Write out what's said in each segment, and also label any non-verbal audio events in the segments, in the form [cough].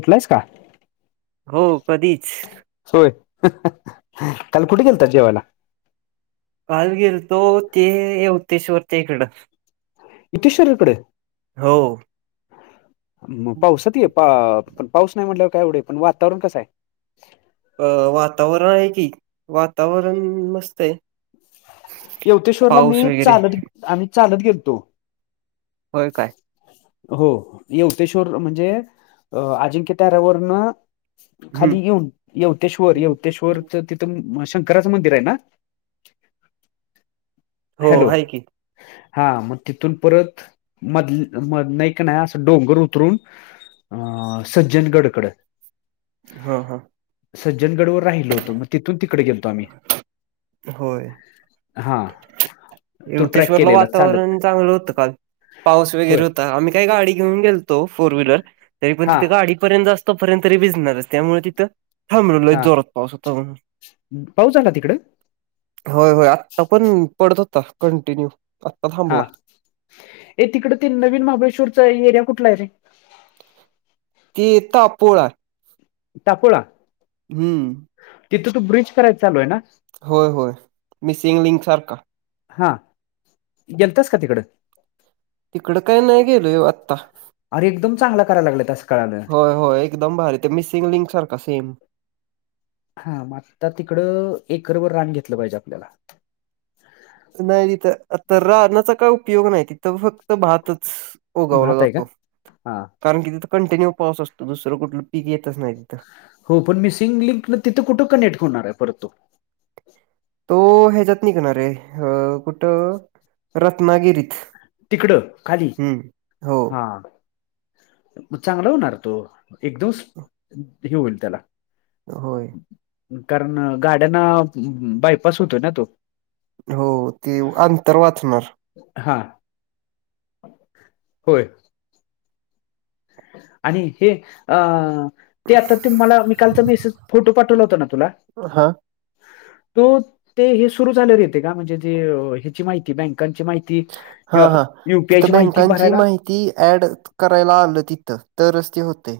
उठलायस का. हो कधीच. सोय काल कुठे गेलत जेवायला. काल गेल तो होतेश्वरच्या इकडं. इटेशर इकडे. हो. मग पाऊसत ये पा पाऊस नाही म्हटल्यावर काय एवढं पण वातावरण कसं आहे. अ वातावरण आहे की वातावरण मस्त आहे. येवतेेश्वरला मी पाऊस वगैरे चालत आम्ही चालत गेलतो. होय काय. हो येवतेश्वर म्हणजे अजिंक्य तऱ्यावरन. हम्म. खाली येऊन येवतेश्वर येवतेश्वर तिथून शंकराचं मंदिर आहे ना. हो हॅलो. आहे की हा मग तिथून परत मधल्या म नाही का नाही असं डोंगर उतरून. अ सज्जनगडंकडे हं हं सज्जनगंड वरं राहिलो होतो मंग तिथूंन तिकडे गेलतो आम्हीं होय. हां यवतेश्वरलां वातांवरणं चांगलं होतं कांल पाऊस होय वगैरें होतां आम्हीं कांहीं गांडी घेऊंन गेलतो फोरं व्हीलर तरी पणं हा तिथं गांडीपर्यंत असतं तोपर्यंत तरी भिजणांरचं त्यामुळें तिथं थांबलो लयंच जोरातं पाऊस होतां म्हणूंन. पाऊच झालां तिकडं? होयं होयं आत्तां पणं पडलां होतां कंटिन्यू आत्तां थांबलां. ऐ तिकडे ते नवीन महांबळेश्वररचां एरिया कुंठलां आहे रे? ते टापवरं अपोळा. टांपोळा. हम्मं तिथं तो ब्रिज करायचां चालूं आहे नां. होयं होयं मिसिंग लिंक सारखं. गेलतांस कां तिकडं? तिकडं कायं नाहीं गेलोयं आत्तां. अरे एकदंम चांगलं करायलां लागल्यातं अंस कळालं होयं होयं एकदंम भारी ते मिसिंग लिंक सांरखा सेमं. हां म्हणतां तिकडं एकरबंर रांन घेतलं पाहिजे आपल्यालां नाहीं तिथं तरं राणाचां कायं उपयोग नाहीं तिथं फक्तं भातचं. ऊगावलां भात आहे का जातो हा कारणं की तिथं कंटिन्यू पाऊस असतो दुसरं कुठलं पीक येतंच नाहीं तिथं. हो पणं मिसिंग लिंक नं तिथं कुठं कनेक्टं होणारं आहे परंत तो. तो ह्यांच्यात निघनांर आहे तो कुठं रत्नांगिरीतं. तिकडं खांली हां मंग चांगल होणारं तो एकदंम हे होईलं त्यांला. होयं कारणं गाड्यांना बांयपांस होतोयं नां तो. हो ते अंतर वांचणारं. हां होयं. आणि हे अ ते आतां ते मलां मी कांलचां मेसेज फोटो पाठवलां होतां नां तुंला. हां, हो ते हे सुंरू झाल्यांवर एते कां? म्हणजे ते ह्यांची माहिती बँकांची माहिती ती किंवा युपीआंयची माहिती भरायलां. ती ऍड करायलां आलं तिथं तरचं ते होतंय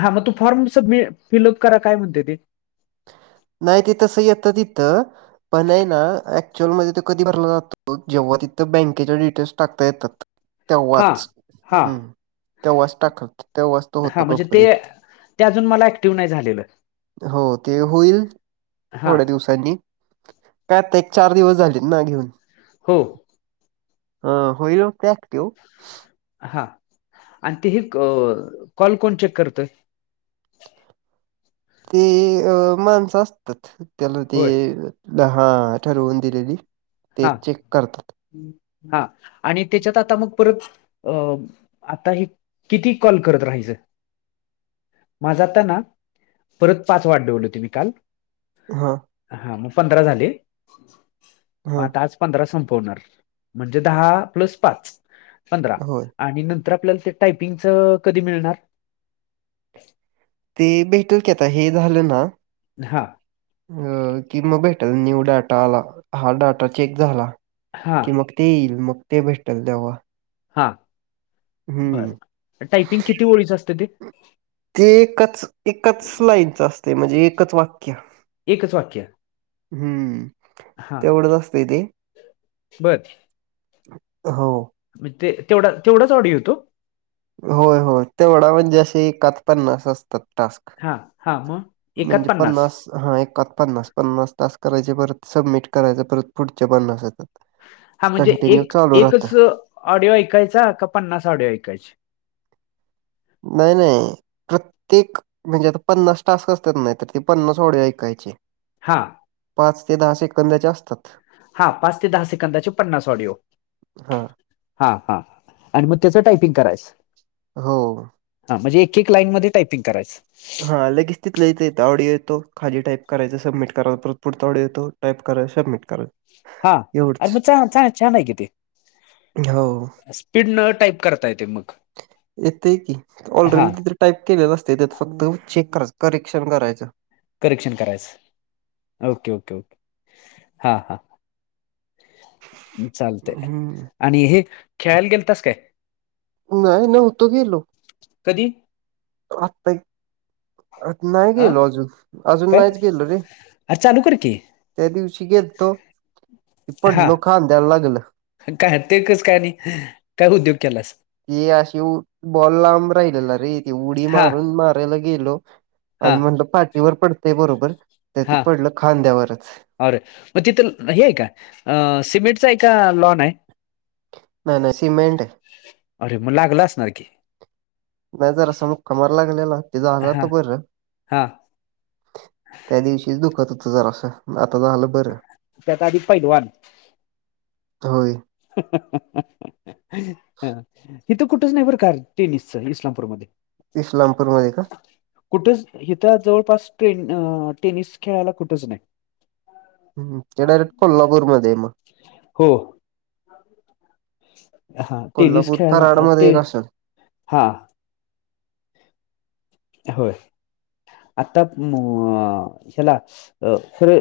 हां मंग तूं फॉर्म सबमि फिलअप करां कायं म्हणतंय ते नाहीं ते तसं येतं तिथं पणं यं नां ऍक्च्युअली मध्यें तो कधीं भरलां जांतो जेंव्हा तिथं बँकेच्यां डिटेल्स टांकता येतातं हा तेव्हांच हा हम्मं तेव्हांच टांकला तेव्हांच तो होतो कंप्लीट त्यां अजूंन मंला ऍक्टिव्ह नाहीं झालेलं. हो ते होईल हा थोड्यां दिवसांनी कायं आतां एक चार दिवसं झालेत नां घेऊनं. हंम हं होईलं अ पॉकपिऊ हां आणि ते हे की कॉल कोणं चेक करतंय? ते अ माणसं असतांत त्यांला होय ते हां ठरवूंन दिलेली ते चेक करतांत. हां आणि त्यांच्यात आतां मंग परंत अ आतां हे किती कॉल करतं राहायचं? माझं आतांना परंत पांच वाट वले त्यांनी कांल. हं हां मंग पंधरा झाले. म हा आता आज पंधरा संपवणार, म्हणजे दहा प्लस पाच पंधरा. होय आणि नंतर आपल्याला ते टायपिंगच कधी मिळणार? ते भेटल की आता हे झालं ना हां. अ कि म भेटल न्यू डाटा आला, हा डाटा चेक झाला हा. की मग ते येईल मग ते भेटल तेव्हां. हां बर टायपिंग किती ओळीच असतं ते? ते एकच एकच लाईनच असतय म्हणजे एकच वाक्यं. एकच वाक्यं? हम्म तेवढंच असतय ते. हो. मग ते तेवढा तेवढाच ऑडिओ येतो? होय होय तेवढा म्हणजे अशे एकात पन्नास असतात. टास्क हां हां मग एकात म्हणजे पन्नास हा एकात पन्नास पन्नास टास्क करायचे परत सबमिट करायच परत पुढचे पन्नास येतात. हा म्हणजे कंटिन्यू एक चालू राहतं. एकच ऑडिओ ऐकायचा, का पन्नास ऑडिओ ऐकायचे. नाई नाई. प्रत्येक म्हणजे आता पन्नास टास्क असतात नाय तर ते पन्नास ऑडिओ ऐकायचे. हां. पाच ते दहा सेकंदाचे असतात. हां पाच ते दहा सेकंदाचे पन्नास ऑडिओ. हां. हा हा आणि मग त्याच टायपिंग करायचं? हो. हां म्हणजे एक एक लाईन मध्ये टायपिंग करायचं. हा लगेच तिथल्या तिथं येत ऑडिओ येतो खाली टाईप करायचं सबमिट करा परत पुढचा ऑडिओ येतो टाईप करा सबमिट करा. हा अरे एवढंच. मग चाग छा छान आहे कि ते. हो, स्पीडन टाईप करता येते मग. येतंय की हा ऑलरेडी तीथ टाईप केलेलं असतय त्यात फक्त चेक कराचं करेक्शन करायचं. करेक्शन करायचं ओके ओके ओके हां हां. चालतय हं. आणि हे खेळायल गेलतास काय? नाई नव्हतो गेलो. कधी? आता आ नाही अ गेलो अजून अजून काय नाहीच गेलो रे. अरे चालू कर की. त्या दिवशी गेलतो पडलो खांद्याला लागलं. अन काय ते कसं काय आणि काय उद्योग केलास? ती अशी उ बॉल लांब राहिलेला रे ती उडी हा मारून मारायला गेलो. आण हा म्हटलं पाठीवर पडतंय बरोबर त ते हा पडलं खांद्यावरच. अरे मग तिथे न हे आहे का अ सिमेंटचा आहे का लॉन आहे. नाय नाय सिमेंटय. अरे म लागल असणार की. नाही जरासा मुक्का मार लागलेला, ते झालं हा आता बरं. हा त्या दिवशीच दुखत होत जरास आता झालं बरं. त्यात आधी पैलवान. होय. [unintelligible] हिथं कुठच नाही बरं का टेनिसच इस्लामपूरमध्ये. इस्लामपूरमध्ये का कुठंच इथं जवळपास टेन अ टेनिस खेळायला कुठंच नाही हम ते डायरेक्ट कोल्हापूरमध्ये म हो हा टनिस कोल्हापूर खेळला कराडमध्ये ते एक असेल हा होय आता अ ह्याला अ खर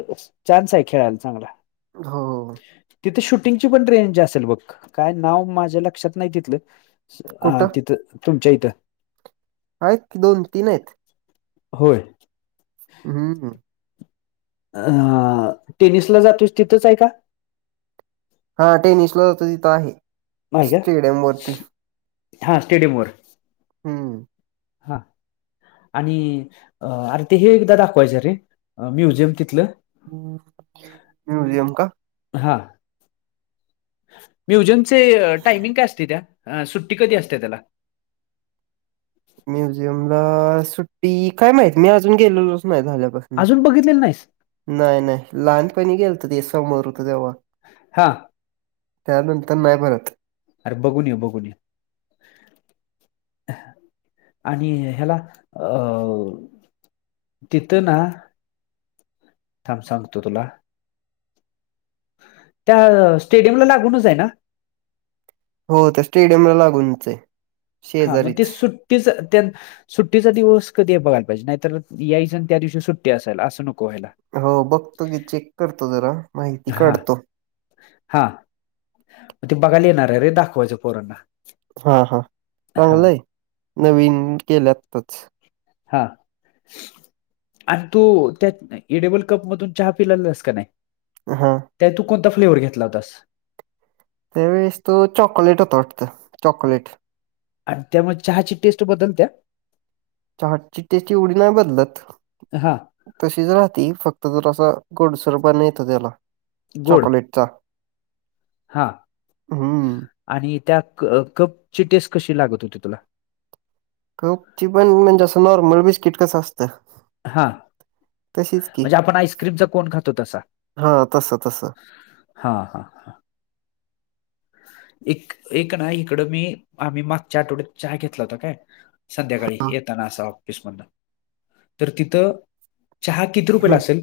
चाान्स आहे खेळायला चांगला हो तिथे शूटिंगची पण रेंज असेल बघ काय नाव माझ्या लक्षात नाही तिथलं कुठं तिथ तुमचेईत आहेत दोन तीन आहेत होय हा अ टेनिसला जातोस तिथंच आहे का हा टेनशन जात तिथं आहे नाही का स्टेडियम वरती हा स्टेडियम वर हम्म हा आणि अरे ते हे एकदा दाखवायचं रे म्युझियम तिथलं ह म्युझियम का हां म्युजनचे टायमिंग काय असते त्या सुट्टी कधी असते्या त्याला म्युझियम ला सुट्टी काय माहित मी अजून गेलेलो नाही झाझल्यापासून अजून बघितलेलं नाहीस नाही नाही लहानपणी गेल तर ते समोर होतं तेव्हा हा त्यानंतर नाही भरत अरे बघून ये बघून ये आणि ह्याला अ तथं ना थांब सांगतो तुला त्या स्टेडियमला लागूनच आहे ना हो त्या स्टेडियमला लागूनच आहे हा मग ते शेजारीच. सुट्टीच त्या सुट्टीचा दिवस कधी बघायला पाहिजे नाहीतर यासण त्या दिवशी सुट्टी असायला असं नको व्हायला हो बघतो गी चेक करतो जरा माहिती हा काढतो हा मग ते बघायला येणार आहे रे दाखवायचं पोरांना हा हा हा चांगलंय नवीन केल्यातच हा आणि तो त्यात ए डेबल कप मधून चहा पिलालास का नाही हा त्या तू कोणता फ्लेवर घेतला होतास त्यावेळेस तो चॉकलेट होतो वाटत चॉकलेट आणि त्यामुळे चहाची टेस्ट बदल त्या्या चहाट ची टेस्ट एवढी नाही बदलत ह हां तशीच राहती फक्त जर असा गोडसरबा नाही येत त्याला गोड चॉकलेटचा हा हम्म आणि त्या क कपची टेस कशी लागत होती तुला कप ची पण म्हणजे असं नॉर्मल बिस्किट कसं असतं हां तशीच की म्हणजे आपण आईस्क्रीमचा कोण खातो तसा हां तसं तसं हा हा हा एक एक ना इकडं मी आम्ही मागच्या आठवड्यात चाय घेतला होता काय संध्याकाळी येताना असा ऑफिसमधुन तर तिथं चहा किती रुपये ला हं असेल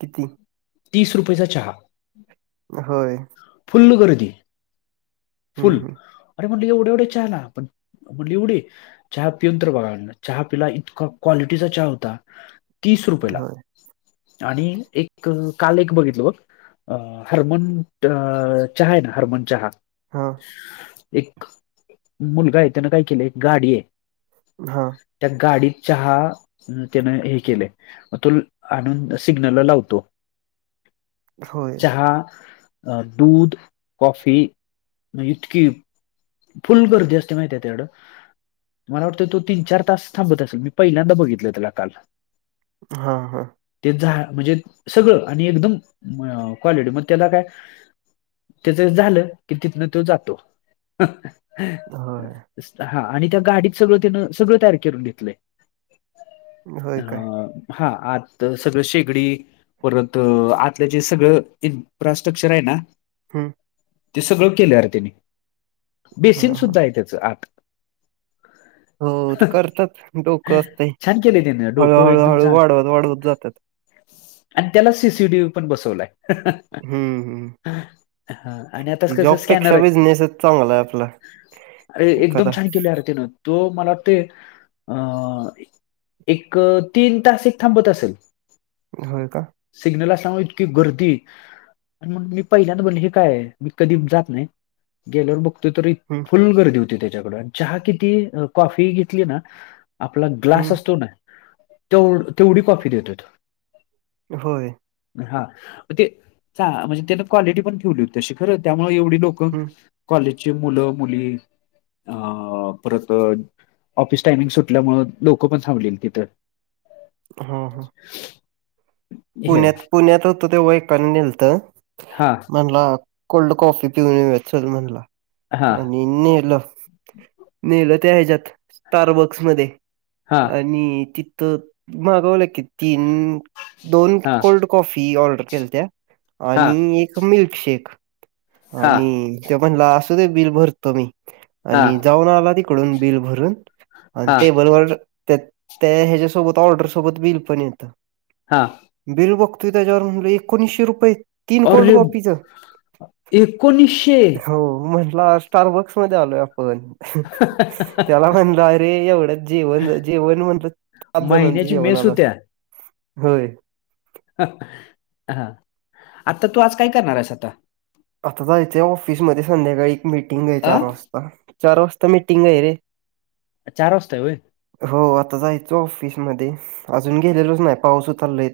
किती तीस रुपयेचा चहा होय फुल्ल गर्दी हं, फुल हं. अरे म्हणल एवढ्या एवढ्या चहा पण म्हणट एवढी चहा पिऊन तर बघा चहा पिला इतका क्वालिटीचा चहा होता तीस रुपयेला होय. आणि एक काल एक बघितलं बघ हरमन अ चहा आहे ना हरमन चहा हा एक मुलगा आहे त्यान काय केलं एक गाडी आहे हा त्या गाडीत चहा त्यान हे केलं तो आणून सिग्नलला लावतो होय हा दूध कॉफी इतकी फुल गर्दी असते माहिती आहे तेच्याकड मला वाटतं तो तीन चार तास थांबत असेल मी पहिल्यांदा बघितलं त्याला काल हा हा ते झा म्हणजे सगळं आणि एकदम क्वालिटी मग त्याला काय त्याचं झालं की तिथनं तो जातो होय. हा आणि त्या गाडीत सगळं त्यान सगळं तयार करून घेतलंय. होय काय अं, हा आत सगळं शेगडी परत आतलं जे सगळं इन्फ्रास्ट्रक्चर आहे ना हम्म ते सगळं केलं यार त्यानी बेसिन हां, हां. सुद्धा आहे त्याच आत हो ते करतात डोकं असते छान केले त्यानं डोकं एकदम हळूहळूहळू छान वाढवत वाढवत जातात आणि त्याला सीसीटीव्ही पण बसवलाय हम्म हम् हा आणि आता ह कसं स्कॅनर जॉबपेक्षा आहे बिझनेसच चांगला आहे आपला अरे! एकदम एखादा. छान केले अरे त्यान तो मला वाटते अं.. एक तीन तास एक थांबत असेल. होय का. सिग्नलला सांगू इतकी गर्दी आणि मण मी पहिल्यांदा म्हणजे काय आहे मी कधी जात नाही. गेल्यावर बघतोय तर एक हम्म फुल गर्दी होती त्याच्याकड चहा किती कॉफी घेतली ना आपला हं. ग्लास असतो ना तेव तेवढी कॉफी देतो तो होय हा म तेन म्हणजे त्यान क्वालिटी पण ठेवली होती अशी खरं त्यामुळे एवढी लोक हं. कॉलेजचे मुलं मुली अ परत ऑफिस टायमिंग सुटल्यामुळ लोक पण थांबलेली तिथं हा हा हम् पुण्यात पुण्यात होतो ते एकान न्हेलत हा म्हणला कोल्ड कॉफी पिऊन येउया चल म्हणला हा आणि नेलं नेलं त्या ह्याच्यात स्टारबॉक्स मध्ये हा आणि तिथं मागवलं कि तीन दोन हा कोल्ड कॉफी ऑर्डर केलत्या हा आणि एक मिल्कशेक हा आणि.. ते म्हणलं असू दे बिल भरतो, मी आणि हा जाऊन आला नी आणून बिल भरून अन हा टेबल वर त्या त्या ह्याच्यासोबत ऑर्डरसोबत बिल पण येतं. हां.. बिल बघतोय त्याच्यावर म्हणलं एकोणीसशे रुपये अरे!.. एकोणीसशे हो, म्हट स्टारबक्स म आलो आपण, त्याला म्हणलं अरे एवढ जेवण, जेवण म्हणलं पाच जणांच महिन्याची जेवणा मेस आला असत, होत्या होय हा.. ह. आता तू आज काय करणार आहेस आता आता जायचंय ऑफिसमध्ये संध्याकाळी एक मिटिंग आहे आ चार वाजता, चार वाजता मिटिंग आहे रे. चार वाजता हाय होय. हो, आता जायचं ऑफिसमध्ये अजून गेलेलोच नाही पाऊस होता लय.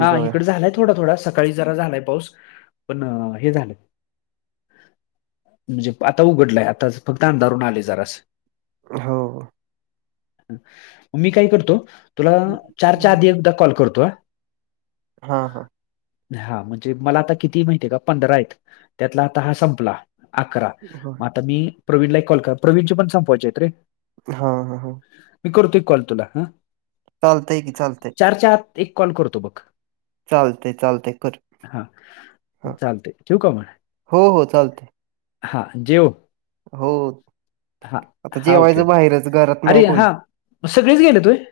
हा इकडे झालाय थोडा थोडा सकाळी जरा झालाय पाऊस पण हे झालाय म्हणजे आता उघडलाय आता फक्त अंधारून आले जरास. हो मी काय करतो तुला चारच्या आधी एकदा कॉल करतो ह. हा हा हा म्हणजे मला आता किती माहिती आहे का पंधरा आहेत त्यातला आता हा संपला अकरा हो. मग आता मी प्रवीणला कॉल कर प्रवीण पण संपवायचेेत रे. हा हा हा मी करतोय कॉल तुला हा... चालतंय की चालतंय. चार च्या आत एक कॉल करतो बघ..... चालतंय, चालतंय कर. हा हां. चालते ठेवू का मग हो.. हो चालते. हा.. जेव. हो... हां, आता हां, ओके. जेवायचं बाहेरच. घरात नाही अरे! कोण. हा सगळेच गेले व्हय.